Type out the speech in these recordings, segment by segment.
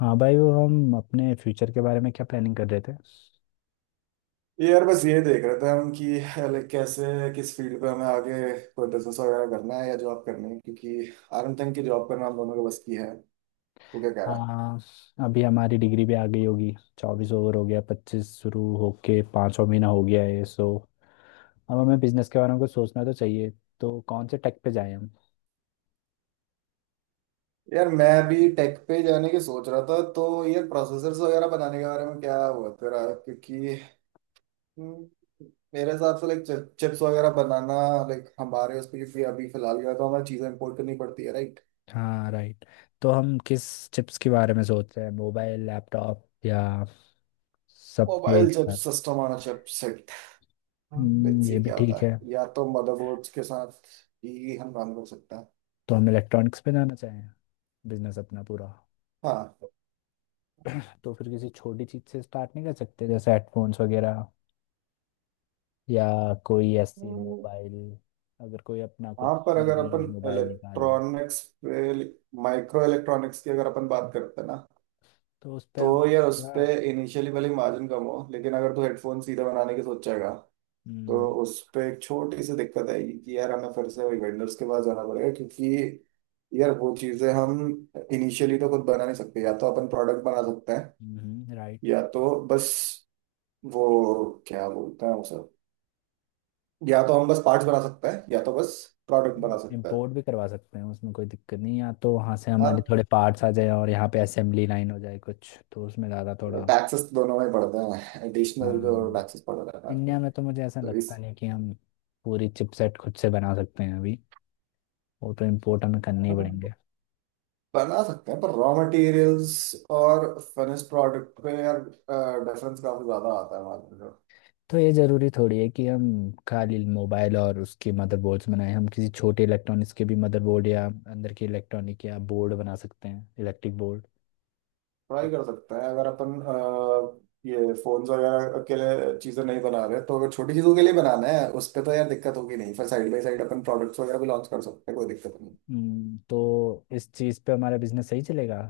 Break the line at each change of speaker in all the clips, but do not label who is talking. हाँ भाई, वो हम अपने फ्यूचर के बारे में क्या प्लानिंग कर रहे थे।
यार बस ये देख रहे थे हम कि कैसे किस फील्ड पे हमें आगे कोई बिजनेस वगैरह करना है या जॉब करनी है क्योंकि आरएम तक की जॉब करना हम दोनों के बस की है। तू क्या कह रहा है?
हाँ, अभी हमारी डिग्री भी आ गई होगी। 24 ओवर हो गया, 25 शुरू होके 5वां महीना हो गया है। सो अब हमें बिजनेस के बारे में कुछ सोचना तो चाहिए। तो कौन से टेक पे जाएं हम?
यार मैं भी टेक पे जाने की सोच रहा था। तो यार प्रोसेसर्स वगैरह बनाने के बारे में क्या हुआ तेरा? क्योंकि हम्म, मेरे हिसाब से लाइक चिप्स वगैरह बनाना, लाइक हमारे उस पर, क्योंकि अभी फिलहाल क्या है, तो हमें चीज़ें इम्पोर्ट करनी पड़ती है राइट।
हाँ, राइट। तो हम किस चिप्स के बारे में सोच रहे हैं, मोबाइल, लैपटॉप या सबके एक
मोबाइल
साथ?
Chips, system on chips. हाँ, लेट्स
ये
सी
भी
क्या होता
ठीक है।
है, या तो मदरबोर्ड्स के साथ ही हम काम कर सकते हैं।
तो हम इलेक्ट्रॉनिक्स पे जाना चाहें बिजनेस अपना पूरा।
हाँ।
तो फिर किसी छोटी चीज से स्टार्ट नहीं कर सकते जैसे हेडफोन्स वगैरह, या कोई ऐसे
हम्म।
मोबाइल अगर कोई अपना कुछ
हाँ पर
मिड
अगर
रेंज
अपन
मोबाइल निकाल ले
इलेक्ट्रॉनिक्स पे, माइक्रो इलेक्ट्रॉनिक्स की अगर अपन बात करते हैं ना,
तो उस पर हम
तो यार उस पे
थोड़ा।
इनिशियली भले मार्जिन कम हो, लेकिन अगर तू हेडफोन सीधा बनाने की सोचेगा तो उस पे एक छोटी सी दिक्कत आएगी कि यार हमें फिर से वही वेंडर्स के पास जाना पड़ेगा, क्योंकि यार वो चीजें हम इनिशियली तो खुद बना नहीं सकते। या तो अपन प्रोडक्ट बना सकते हैं,
राइट।
या तो बस वो क्या बोलते हैं उसे, या तो हम बस पार्ट्स बना सकते हैं या तो बस प्रोडक्ट बना सकते हैं।
इम्पोर्ट भी करवा सकते हैं, उसमें कोई दिक्कत नहीं है। या तो वहाँ से हमारे
अब
थोड़े पार्ट्स आ जाए और यहाँ पे असेंबली लाइन हो जाए कुछ, तो उसमें ज़्यादा थोड़ा।
टैक्सेस दोनों में पड़ते हैं, एडिशनल जो
हाँ,
टैक्सेस पड़ रहा है आजकल।
इंडिया में तो मुझे ऐसा
तो
लगता
इस
नहीं कि हम पूरी चिपसेट खुद से बना सकते हैं अभी। वो तो इम्पोर्ट हमें करने ही
अ,
पड़ेंगे।
बना सकते हैं पर रॉ मटेरियल्स और फिनिश प्रोडक्ट में यार डिफरेंस काफी ज्यादा आता है मार्केट में।
तो ये ज़रूरी थोड़ी है कि हम खाली मोबाइल और उसके मदरबोर्ड्स बनाएं, हम किसी छोटे इलेक्ट्रॉनिक्स के भी मदरबोर्ड या अंदर के इलेक्ट्रॉनिक या बोर्ड बना सकते हैं, इलेक्ट्रिक बोर्ड।
ट्राई कर सकते हैं, अगर अपन ये फोन्स वगैरह के लिए चीजें नहीं बना रहे तो, अगर छोटी चीजों के लिए बनाना है उस पे, तो यार दिक्कत होगी नहीं। फिर साइड बाई साइड अपन प्रोडक्ट्स वगैरह भी लॉन्च कर सकते हैं, कोई दिक्कत नहीं।
तो इस चीज़ पे हमारा बिजनेस सही चलेगा।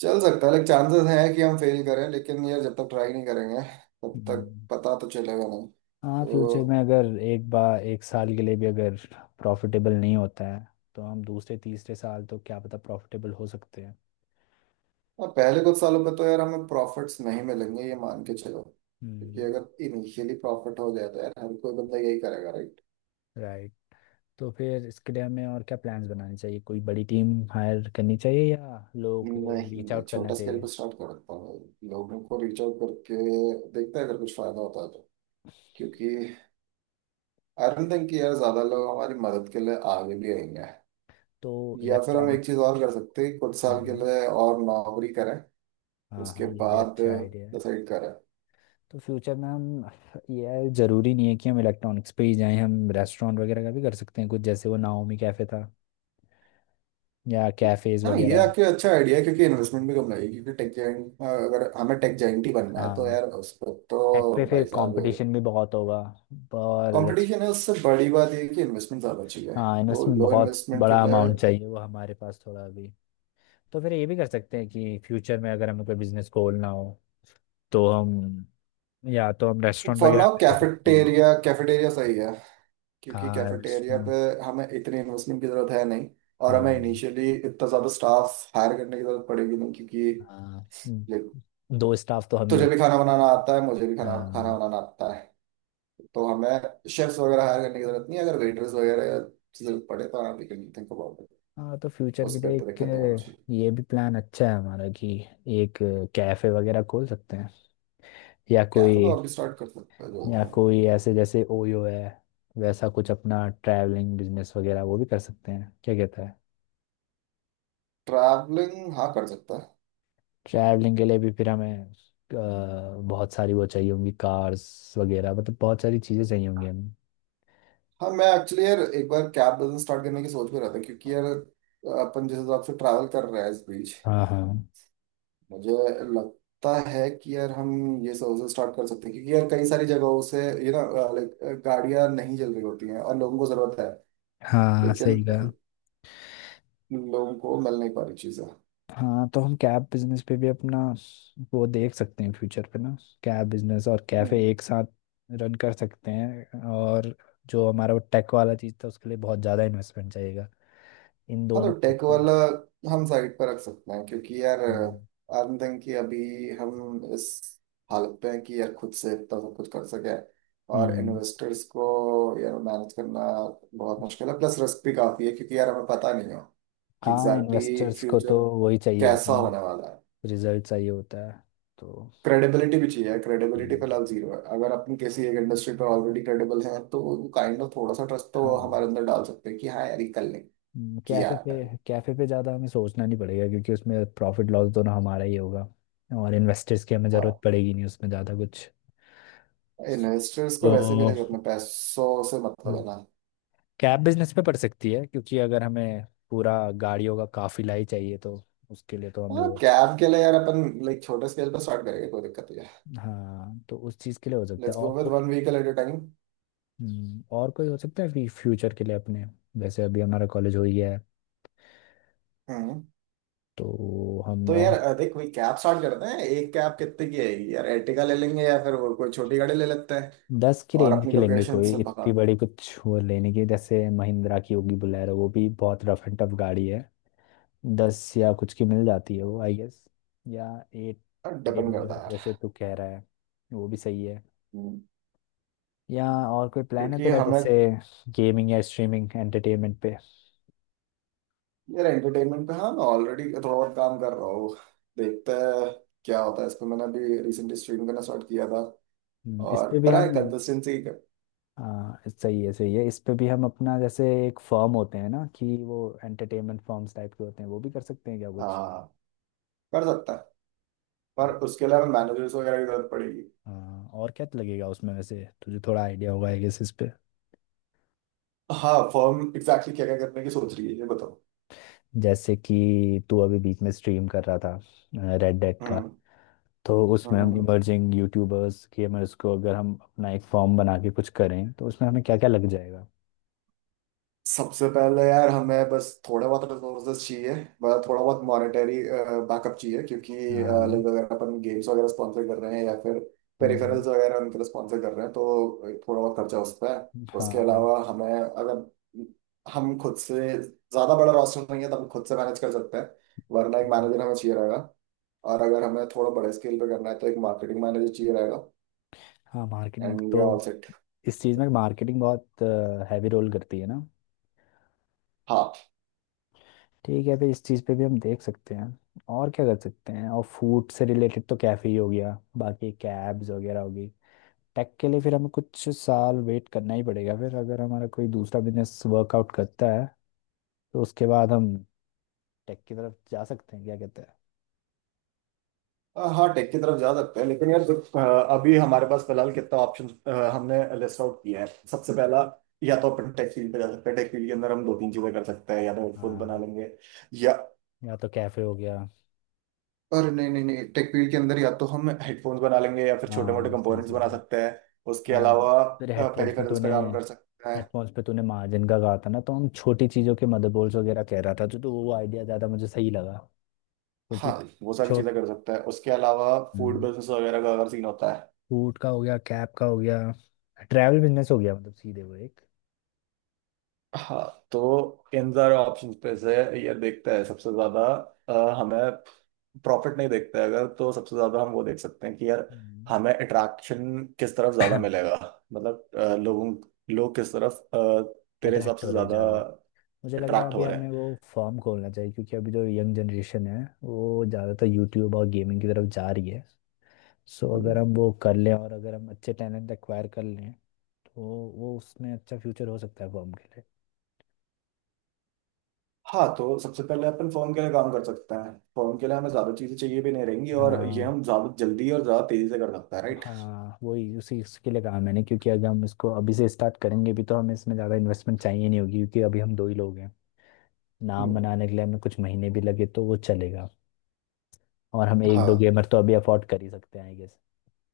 चल सकता है, लेकिन चांसेस हैं कि हम फेल करें, लेकिन यार जब तक ट्राई नहीं करेंगे तब तक
हम्म।
पता तो चलेगा नहीं
हाँ, फ्यूचर
तो।
में अगर एक बार एक साल के लिए भी अगर प्रॉफिटेबल नहीं होता है तो हम दूसरे तीसरे साल तो क्या पता प्रॉफिटेबल हो सकते हैं।
हाँ, पहले कुछ सालों पे तो यार हमें प्रॉफिट्स नहीं मिलेंगे, ये मान के चलो, क्योंकि
हम्म।
अगर इनिशियली प्रॉफिट हो जाए तो यार हर कोई बंदा यही करेगा राइट।
राइट। तो फिर इसके लिए हमें और क्या प्लान्स बनाने चाहिए? कोई बड़ी टीम हायर करनी चाहिए, या लोग
नहीं
रीच
है,
आउट करना
छोटा स्केल
चाहिए?
पे स्टार्ट करता हूँ, लोगों को रीच आउट करके देखते हैं, अगर कुछ फायदा होता है तो। क्योंकि आई डोंट थिंक कि यार ज्यादा लोग हमारी मदद के लिए आगे भी आएंगे।
तो
या फिर हम एक चीज
इलेक्ट्रॉनिक्स।
और कर सकते हैं, कुछ साल के
हम्म।
लिए और नौकरी करें,
हाँ
उसके
हाँ, ये भी
बाद
अच्छा आइडिया है।
डिसाइड करा है।
तो फ्यूचर में हम, ये ज़रूरी नहीं है कि हम इलेक्ट्रॉनिक्स पे ही जाएं, हम रेस्टोरेंट वगैरह का भी कर सकते हैं कुछ, जैसे वो नाओमी कैफ़े था, या कैफ़ेज़
हाँ ये
वगैरह।
आपके अच्छा आइडिया है क्योंकि इन्वेस्टमेंट भी कम लगेगी, क्योंकि टेक जाइंट, अगर हमें टेक जाइंट ही बनना है तो
हाँ,
यार उस पर
टेक पे
तो
फिर
भाई साहब
कंपटीशन भी बहुत होगा। और
कंपटीशन है, उससे बड़ी बात ये है कि इन्वेस्टमेंट ज़्यादा चाहिए।
हाँ,
तो
इन्वेस्टमेंट
लो
बहुत
इन्वेस्टमेंट के
बड़ा
लिए
अमाउंट चाहिए, वो हमारे पास थोड़ा अभी। तो फिर ये भी कर सकते हैं कि फ्यूचर में अगर हमें कोई बिजनेस खोलना हो तो हम, या तो हम रेस्टोरेंट
फॉर
वगैरह
नाउ
पे जा सकते हैं।
कैफेटेरिया, कैफेटेरिया सही है। क्योंकि
हाँ,
कैफेटेरिया पे
रेस्टोरेंट।
हमें इतनी इन्वेस्टमेंट की ज़रूरत है नहीं, और हमें
हाँ।
इनिशियली इतना ज़्यादा स्टाफ हायर करने की ज़रूरत पड़ेगी नहीं, क्योंकि
हाँ। हम्म,
देख,
दो स्टाफ तो हम ही
तुझे
हो।
भी खाना बनाना आता है, मुझे भी खाना खाना
हाँ।
बनाना आता है, तो हमें शेफ्स वगैरह हायर करने की जरूरत नहीं है। अगर वेटर्स वगैरह या जरूरत पड़े तो आराम, कैन थिंक अबाउट इट।
हाँ, तो फ्यूचर
उस
के लिए
पर तो दिक्कत नहीं होना
एक,
चाहिए।
ये भी प्लान अच्छा है हमारा कि एक कैफे वगैरह खोल सकते हैं, या
कैफे
कोई,
तो अभी स्टार्ट कर सकते हैं जल्दी,
या
हाँ।
कोई ऐसे जैसे ओयो है वैसा कुछ अपना ट्रैवलिंग बिजनेस वगैरह वो भी कर सकते हैं, क्या कहता है?
ट्रैवलिंग हाँ कर सकता है।
ट्रैवलिंग के लिए भी फिर हमें बहुत सारी वो चाहिए होंगी, कार्स वगैरह, मतलब बहुत सारी चीज़ें चाहिए होंगी हमें।
हाँ मैं एक्चुअली यार एक बार कैब बिजनेस स्टार्ट करने की सोच भी रहा था, क्योंकि यार अपन जिस हिसाब से ट्रैवल कर रहे हैं इस बीच,
हाँ। हाँ।
मुझे लगता है कि यार हम ये सर्विस स्टार्ट कर सकते हैं, क्योंकि यार कई सारी जगहों से ये ना, लाइक गाड़ियां नहीं चल रही होती हैं और लोगों को जरूरत है,
हाँ,
लेकिन
सही कहा।
लोगों को मिल नहीं पा रही चीज़ें।
हाँ, तो हम कैब बिजनेस पे भी अपना वो देख सकते हैं, फ्यूचर पे ना। कैब बिजनेस और कैफे एक साथ रन कर सकते हैं, और जो हमारा वो टेक वाला चीज़ था उसके लिए बहुत ज़्यादा इन्वेस्टमेंट चाहिएगा, इन
हाँ तो
दोनों पे
टेक
तो।
वाला हम साइड पर रख सकते हैं, क्योंकि यार आई
हम्म,
डोंट थिंक कि अभी हम इस हालत पे हैं कि यार खुद से इतना सब कुछ कर सके। और
हम्म।
इन्वेस्टर्स को यार मैनेज करना बहुत मुश्किल है, प्लस रिस्क भी काफी है क्योंकि यार हमें पता नहीं है कि
हाँ,
एग्जैक्टली exactly
इन्वेस्टर्स को तो
फ्यूचर
वही चाहिए होते
कैसा होने
हैं,
वाला है।
रिजल्ट चाहिए होता है। तो
क्रेडिबिलिटी भी चाहिए, क्रेडिबिलिटी
हम्म।
फिलहाल जीरो है। अगर अपन किसी एक इंडस्ट्री पर ऑलरेडी क्रेडिबल हैं तो काइंड ऑफ थोड़ा सा ट्रस्ट तो
हाँ।
हमारे अंदर डाल सकते हैं कि हाँ यार ये कर लेंगे किया
कैफे पे,
है।
कैफे पे ज़्यादा हमें सोचना नहीं पड़ेगा क्योंकि उसमें प्रॉफिट लॉस दोनों हमारा ही होगा, और इन्वेस्टर्स की हमें ज़रूरत
हाँ
पड़ेगी नहीं, उसमें ज़्यादा कुछ।
इन्वेस्टर्स को वैसे भी
तो
लाइक अपने पैसों से मतलब
हम्म,
है ना।
कैब बिजनेस पे पड़ सकती है क्योंकि अगर हमें पूरा गाड़ियों का काफिला ही चाहिए तो उसके लिए तो हमें
हाँ
वो।
कैब के लिए यार अपन लाइक छोटे स्केल पर स्टार्ट करेंगे, कोई दिक्कत नहीं है।
हाँ, तो उस चीज़ के लिए हो सकता है।
Let's go with one vehicle at a time.
और कोई हो सकता है फ्यूचर के लिए अपने, जैसे अभी हमारा कॉलेज हो ही गया है
हम्म।
तो हम,
तो यार
और
देख वही कैब स्टार्ट करते हैं, एक कैब कितने की है? यार एर्टिगा ले लेंगे या फिर वो कोई छोटी गाड़ी ले लेते हैं
10 की
और
रेंज
अपनी
की लेंगे,
लोकेशन
कोई
से भगा।
इतनी बड़ी कुछ वो लेने की जैसे महिंद्रा की होगी बुलेरो, वो भी बहुत रफ एंड टफ गाड़ी है। 10 या कुछ की मिल जाती है वो, आई गेस। या 8 की
डिपेंड
रेंज में,
करता है यार।
जैसे तू कह रहा है, वो भी सही है।
हम्म।
या और कोई प्लान है
क्योंकि
तेरा,
हमें
जैसे गेमिंग या स्ट्रीमिंग एंटरटेनमेंट पे?
यार एंटरटेनमेंट पे, हाँ मैं ऑलरेडी थोड़ा बहुत काम कर रहा हूँ। देखते हैं क्या होता है इस पे, मैंने अभी रिसेंटली स्ट्रीम करना स्टार्ट किया था,
इस
और
पे भी
पर है
हम।
कंसिस्टेंसी।
हाँ सही है, सही है, इस पे भी हम अपना जैसे एक फर्म होते हैं ना कि वो एंटरटेनमेंट फर्म्स टाइप के होते हैं, वो भी कर सकते हैं क्या कुछ।
हाँ कर सकता है, पर
तो
उसके लिए हमें मैनेजर्स वगैरह की जरूरत पड़ेगी।
हाँ, और क्या तो लगेगा उसमें वैसे? तुझे थोड़ा आइडिया होगा आई गेस इस पे।
हाँ फर्म एग्जैक्टली क्या क्या करने की सोच रही है, ये बताओ।
जैसे कि तू अभी बीच में स्ट्रीम कर रहा था रेड डेड का,
हम्म
तो उसमें
हम्म
हम
हम्म।
इमर्जिंग यूट्यूबर्स गेमर्स को अगर हम अपना एक फॉर्म बना के कुछ करें तो उसमें हमें क्या क्या लग जाएगा?
सबसे पहले यार हमें बस थोड़ा बहुत रिसोर्सेज चाहिए, मतलब थोड़ा बहुत मॉनेटरी बैकअप चाहिए, क्योंकि
हाँ।
लाइक अगर अपन गेम्स वगैरह स्पॉन्सर कर रहे हैं या फिर
हम्म।
पेरिफेरल्स वगैरह उनके लिए स्पॉन्सर कर रहे हैं, तो थोड़ा बहुत खर्चा उस पर है। उसके
हाँ।
अलावा हमें, अगर हम खुद से, ज़्यादा बड़ा रोस्टर नहीं है तो हम खुद से मैनेज कर सकते हैं, वरना एक
हम्म।
मैनेजर हमें चाहिए रहेगा, और अगर हमें थोड़ा बड़े स्केल पे करना है तो एक मार्केटिंग मैनेजर चाहिए रहेगा।
हाँ, मार्केटिंग
एंड वी
तो,
आर ऑल
इस चीज़ में मार्केटिंग बहुत हैवी रोल करती है ना।
सेट।
ठीक है, फिर इस चीज़ पे भी हम देख सकते हैं। और क्या कर सकते हैं? और फूड से रिलेटेड तो कैफ़े ही हो गया, बाकी कैब्स वगैरह होगी। टेक के लिए फिर हमें कुछ साल वेट करना ही पड़ेगा, फिर अगर हमारा कोई दूसरा बिजनेस वर्कआउट करता है तो उसके बाद हम टेक की तरफ जा सकते हैं, क्या कहते हैं?
हाँ टेक की तरफ जा सकते हैं, लेकिन यार जो, अभी हमारे पास फिलहाल कितना ऑप्शन हमने लिस्ट आउट किए हैं। सबसे पहला, या तो अपन टेक फील्ड पे जा सकते हैं, टेक फील्ड के अंदर हम दो तीन चीजें कर सकते हैं, या तो हेडफोन बना
हाँ,
लेंगे या।
या तो कैफे हो गया।
और नहीं नहीं नहीं टेक फील्ड के अंदर या तो हम हेडफोन्स बना लेंगे या फिर छोटे मोटे
हाँ सही,
कंपोनेंट्स
सही
बना
है।
सकते हैं। उसके
हाँ,
अलावा
फिर हेडफोन्स में
पेरिफेरल्स पे
तूने,
काम कर सकते हैं।
हेडफोन्स पे तूने मार्जिन का कहा था ना, तो हम छोटी चीज़ों के मदरबोर्ड्स वगैरह कह रहा था जो, तो वो आइडिया ज़्यादा मुझे सही लगा, क्योंकि।
हाँ वो सारी
छोट।
चीजें कर सकते हैं, उसके अलावा फूड बिजनेस वगैरह का अगर सीन होता है।
फूड का हो गया, कैब का हो गया, ट्रैवल बिजनेस हो गया, मतलब सीधे वो एक।
हाँ तो इन सारे ऑप्शन पे से ये देखता है सबसे ज्यादा अ, हमें प्रॉफिट नहीं देखता है अगर, तो सबसे ज्यादा हम वो देख सकते हैं कि यार हमें अट्रैक्शन किस तरफ ज्यादा मिलेगा। मतलब लोग किस तरफ तेरे हिसाब
अट्रैक्ट हो
से
रहे
ज्यादा
ज़्यादा मुझे लग रहा है
अट्रैक्ट
अभी
हो रहे
हमें वो
हैं।
फॉर्म खोलना चाहिए क्योंकि अभी जो यंग जनरेशन है वो ज़्यादातर यूट्यूब और गेमिंग की तरफ जा रही है, सो
हम्म।
अगर हम वो कर लें और अगर हम अच्छे टैलेंट एक्वायर कर लें तो, वो उसमें अच्छा फ्यूचर हो सकता है फॉर्म के लिए।
हाँ तो सबसे पहले अपन फोन के लिए काम कर सकते हैं, फोन के लिए हमें ज्यादा चीजें चाहिए भी नहीं रहेंगी, और ये
हाँ।
हम ज्यादा जल्दी और ज्यादा तेजी से कर सकते हैं राइट।
हाँ, वही उसी उसके लिए कहा मैंने क्योंकि अगर हम इसको अभी से स्टार्ट करेंगे भी तो हमें इसमें ज़्यादा इन्वेस्टमेंट चाहिए नहीं होगी क्योंकि अभी हम दो ही लोग हैं। नाम बनाने के लिए हमें कुछ महीने भी लगे तो वो चलेगा। और हम एक दो
हाँ
गेमर तो अभी अफोर्ड कर ही सकते हैं आई गेस,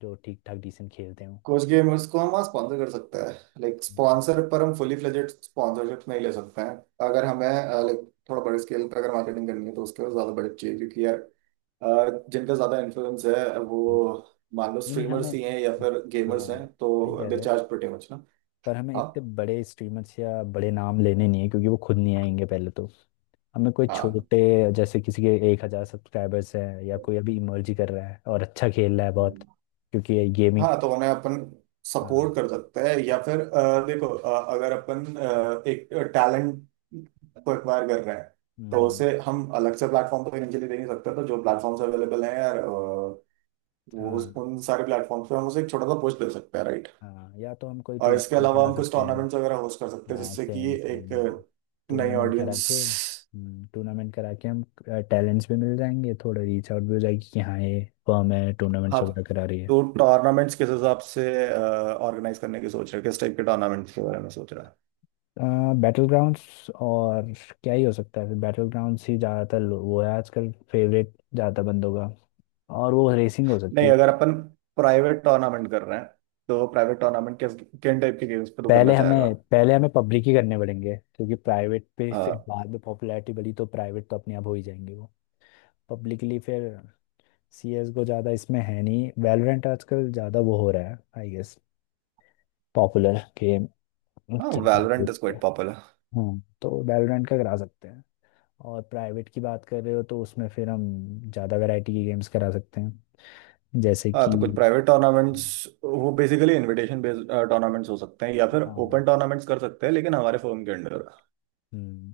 जो ठीक ठाक डिसेंट खेलते हो।
कुछ गेमर्स को हम स्पॉन्सर कर सकते हैं, लाइक
हम्म।
स्पॉन्सर पर हम फुली फ्लेजेड स्पॉन्सरशिप नहीं ले सकते हैं। अगर हमें लाइक थोड़ा बड़े स्केल पर अगर मार्केटिंग करनी है तो उसके लिए ज़्यादा बजट चाहिए, क्योंकि यार जिनका ज़्यादा इन्फ्लुएंस है वो,
हम्म।
मान लो
नहीं नहीं, हमें,
स्ट्रीमर्स ही हैं या फिर गेमर्स
हाँ
हैं,
सही
तो
कह
दे
रहे हो,
चार्ज प्रीटी मच ना।
पर हमें
हाँ।
इतने बड़े स्ट्रीमर्स या बड़े नाम लेने नहीं है क्योंकि वो खुद नहीं आएंगे पहले तो। हमें कोई
हाँ।
छोटे, जैसे किसी के 1,000 सब्सक्राइबर्स हैं या कोई अभी इमर्ज ही कर रहा है और अच्छा खेल रहा है बहुत,
हम्म।
क्योंकि गेमिंग।
हाँ तो उन्हें अपन सपोर्ट
हाँ।
कर सकते हैं, या फिर देखो अगर अपन एक टैलेंट को एक्वायर कर रहे हैं तो
हम्म,
उसे हम अलग से प्लेटफॉर्म पर इनिशियली दे नहीं सकते, तो जो प्लेटफॉर्म्स अवेलेबल हैं यार वो
हाँ।
उन सारे प्लेटफॉर्म्स पे हम उसे एक छोटा सा पुश दे सकते हैं राइट।
हाँ, या तो हम कोई
और इसके
टूर्नामेंट
अलावा
करा
हम कुछ
सकते हैं।
टूर्नामेंट्स वगैरह होस्ट कर सकते हैं,
हाँ
जिससे कि
सेम
एक
सेम, हाँ,
नई
टूर्नामेंट करा के
ऑडियंस।
टूर्नामेंट करा के हम टैलेंट्स भी मिल जाएंगे, थोड़ा रीच आउट भी हो जाएगी कि हाँ, ये फर्म है
हाँ
टूर्नामेंट्स वगैरह करा रही है।
तो टूर्नामेंट्स किस हिसाब से ऑर्गेनाइज करने की सोच रहे हो, किस टाइप के टूर्नामेंट्स के बारे में सोच रहे हो?
बैटल ग्राउंड्स और, क्या ही हो सकता है फिर? बैटल ग्राउंड्स ही ज़्यादातर वो है आजकल, फेवरेट ज़्यादा बंदों का। और वो रेसिंग हो सकती
नहीं,
है।
अगर अपन प्राइवेट टूर्नामेंट कर रहे हैं तो प्राइवेट टूर्नामेंट किस किन टाइप के गेम्स पे तू करना
पहले
चाहेगा?
हमें पहले हमें पब्लिक ही करने पड़ेंगे क्योंकि प्राइवेट पे फिर
हाँ।
बाद में पॉपुलैरिटी बढ़ी तो प्राइवेट तो अपने आप हो ही जाएंगे वो। पब्लिकली फिर सी एस को ज़्यादा इसमें है नहीं, वैलोरेंट आजकल ज़्यादा वो हो रहा है आई गेस, पॉपुलर गेम।
हाँ
चलता
वैलोरेंट इज
है।
Quite popular.
हम्म, तो वैलोरेंट का करा सकते हैं। और प्राइवेट की बात कर रहे हो तो उसमें फिर हम ज़्यादा वैरायटी के गेम्स करा सकते हैं, जैसे
हाँ
कि।
तो कुछ प्राइवेट टूर्नामेंट्स, वो बेसिकली इनविटेशन बेस्ड टूर्नामेंट्स हो सकते हैं, या फिर
हाँ।
ओपन टूर्नामेंट्स कर सकते हैं लेकिन हमारे फर्म के अंडर।
हम्म।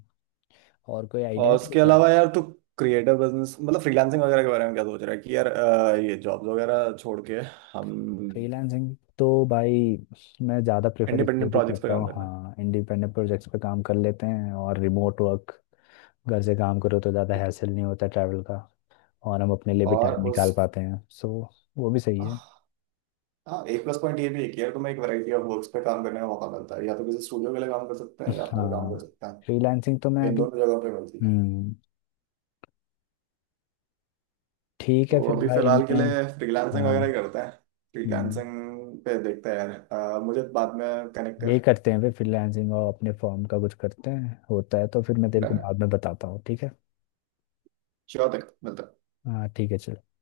और कोई आइडिया
और
है तेरे
उसके
पास?
अलावा यार तू क्रिएटिव बिजनेस मतलब फ्रीलांसिंग वगैरह के बारे में क्या सोच रहा है? कि यार ये जॉब्स वगैरह छोड़ के हम
फ्रीलांसिंग तो भाई मैं ज़्यादा प्रेफर इसलिए
इंडिपेंडेंट
भी
प्रोजेक्ट्स पे
करता
काम
हूँ,
करना है।
हाँ, इंडिपेंडेंट प्रोजेक्ट्स पे काम कर लेते हैं और रिमोट वर्क, घर से काम करो तो ज़्यादा हैसल नहीं होता ट्रैवल का, और हम अपने लिए भी
और
टाइम निकाल
उस,
पाते हैं सो वो भी सही है।
हाँ एक प्लस पॉइंट ये भी है कि यार तुम्हें एक वैरायटी ऑफ वर्क्स पे काम करने का मौका मिलता है, या तो किसी स्टूडियो के लिए काम कर सकते हैं या अपने लिए काम कर
हाँ
सकते हैं,
फ्रीलांसिंग तो मैं
इन
अभी।
दोनों जगहों पे मिलती है।
हम्म। ठीक है
तो
फिर
अभी
भाई
फिलहाल के
मैं।
लिए फ्रीलांसिंग
हाँ।
वगैरह ही करते हैं,
हम्म,
फ्रीलांसिंग पे देखते हैं यार। मुझे बाद में कनेक्ट
यही
कर।
करते हैं फिर, फ्रीलांसिंग और अपने फॉर्म का कुछ करते हैं, होता है तो फिर मैं तेरे को
डन है।
बाद में बताता हूँ, ठीक है।
श्योर तक मिलते हैं।
हाँ ठीक है, चल।